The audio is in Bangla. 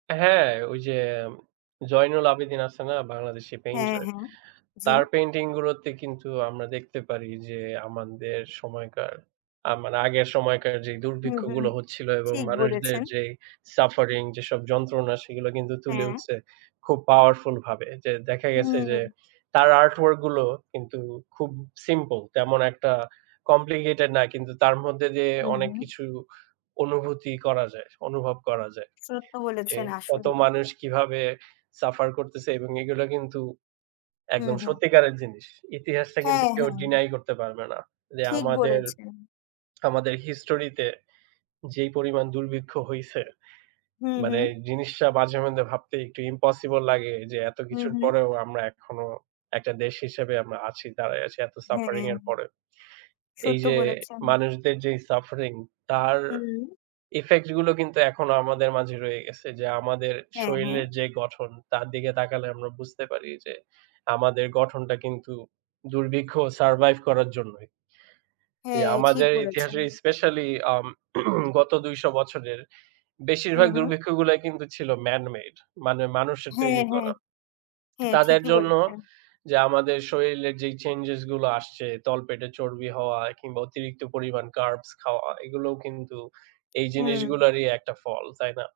হ্যাঁ, ঐ যে জয়নুল আবেদন আছে না? বাংলাদেশি হ্যাঁ, পেইন্টার। হ্যাঁ। জি। তার পেইন্টিং গুলোতে কিন্তু আমরা দেখতে পারি যে, আমাদের সময়কার আমার আগের সময়কার যে হুম, হুম। দুর্ভিক্ষগুলো হচ্ছিল এবং ঠিক মানুষদের বলেছেন। যেই সাফারিং যেসব যন্ত্রণা সেগুলো কিন্তু তুলে হ্যাঁ। উঠছে খুব পাওয়ারফুল ভাবে। যে দেখা গেছে যে, হুম। তার আর্ট ওয়ার্ক গুলো কিন্তু খুব সিম্পল তেমন একটা কমপ্লিকেটেড না কিন্তু তার মধ্যে যে হু, অনেক হু। কিছু অনুভূতি করা যায়। অনুভব করা যায়। সত্য যে বলেছেন কত আসলেই। মানুষ কিভাবে সাফার করতেছে এবং এগুলো কিন্তু হু, একদম হু। সত্যিকারের জিনিস। ইতিহাসটা কিন্তু হ্যাঁ, কেউ হ্যাঁ। ডিনাই করতে পারবে না। যে ঠিক আমাদের বলেছেন। আমাদের হিস্টোরিতে যেই পরিমাণ দুর্ভিক্ষ হইছে। হু, মানে হু। জিনিসটা মাঝে মধ্যে ভাবতে একটু ইম্পসিবল লাগে যে এত হুম, কিছুর হুম। পরেও আমরা এখনো একটা দেশ হিসেবে আমরা আছি, দাঁড়ায় আছি এত সাফারিং হ্যাঁ। এর পরে। এই সত্য যে বলেছেন। মানুষদের যেই সাফারিং তার হুম। ইফেক্ট গুলো কিন্তু এখনো আমাদের মাঝে রয়ে গেছে। যে আমাদের হ্যাঁ, হ্যাঁ। শরীলের যে গঠন তার দিকে তাকালে আমরা বুঝতে পারি যে, আমাদের গঠনটা কিন্তু দুর্ভিক্ষ সারভাইভ করার জন্যই। হ্যাঁ। ঠিক আমাদের বলেছেন। ইতিহাসে স্পেশালি আম গত ২০০ বছরের হু, বেশিরভাগ হু। দুর্ভিক্ষগুলা কিন্তু ছিল ম্যান মেড। মানে মানুষের হ্যাঁ, তৈরি হ্যাঁ। করা। হ্যাঁ, তাদের ঠিকি জন্য বলেছেন। যে আমাদের শরীরের যে চেঞ্জেস গুলো আসছে তলপেটে চর্বি হওয়া কিংবা অতিরিক্ত পরিমাণ কার্বস খাওয়া এগুলোও কিন্তু এই হুম। জিনিসগুলোরই একটা ফল। তাই না?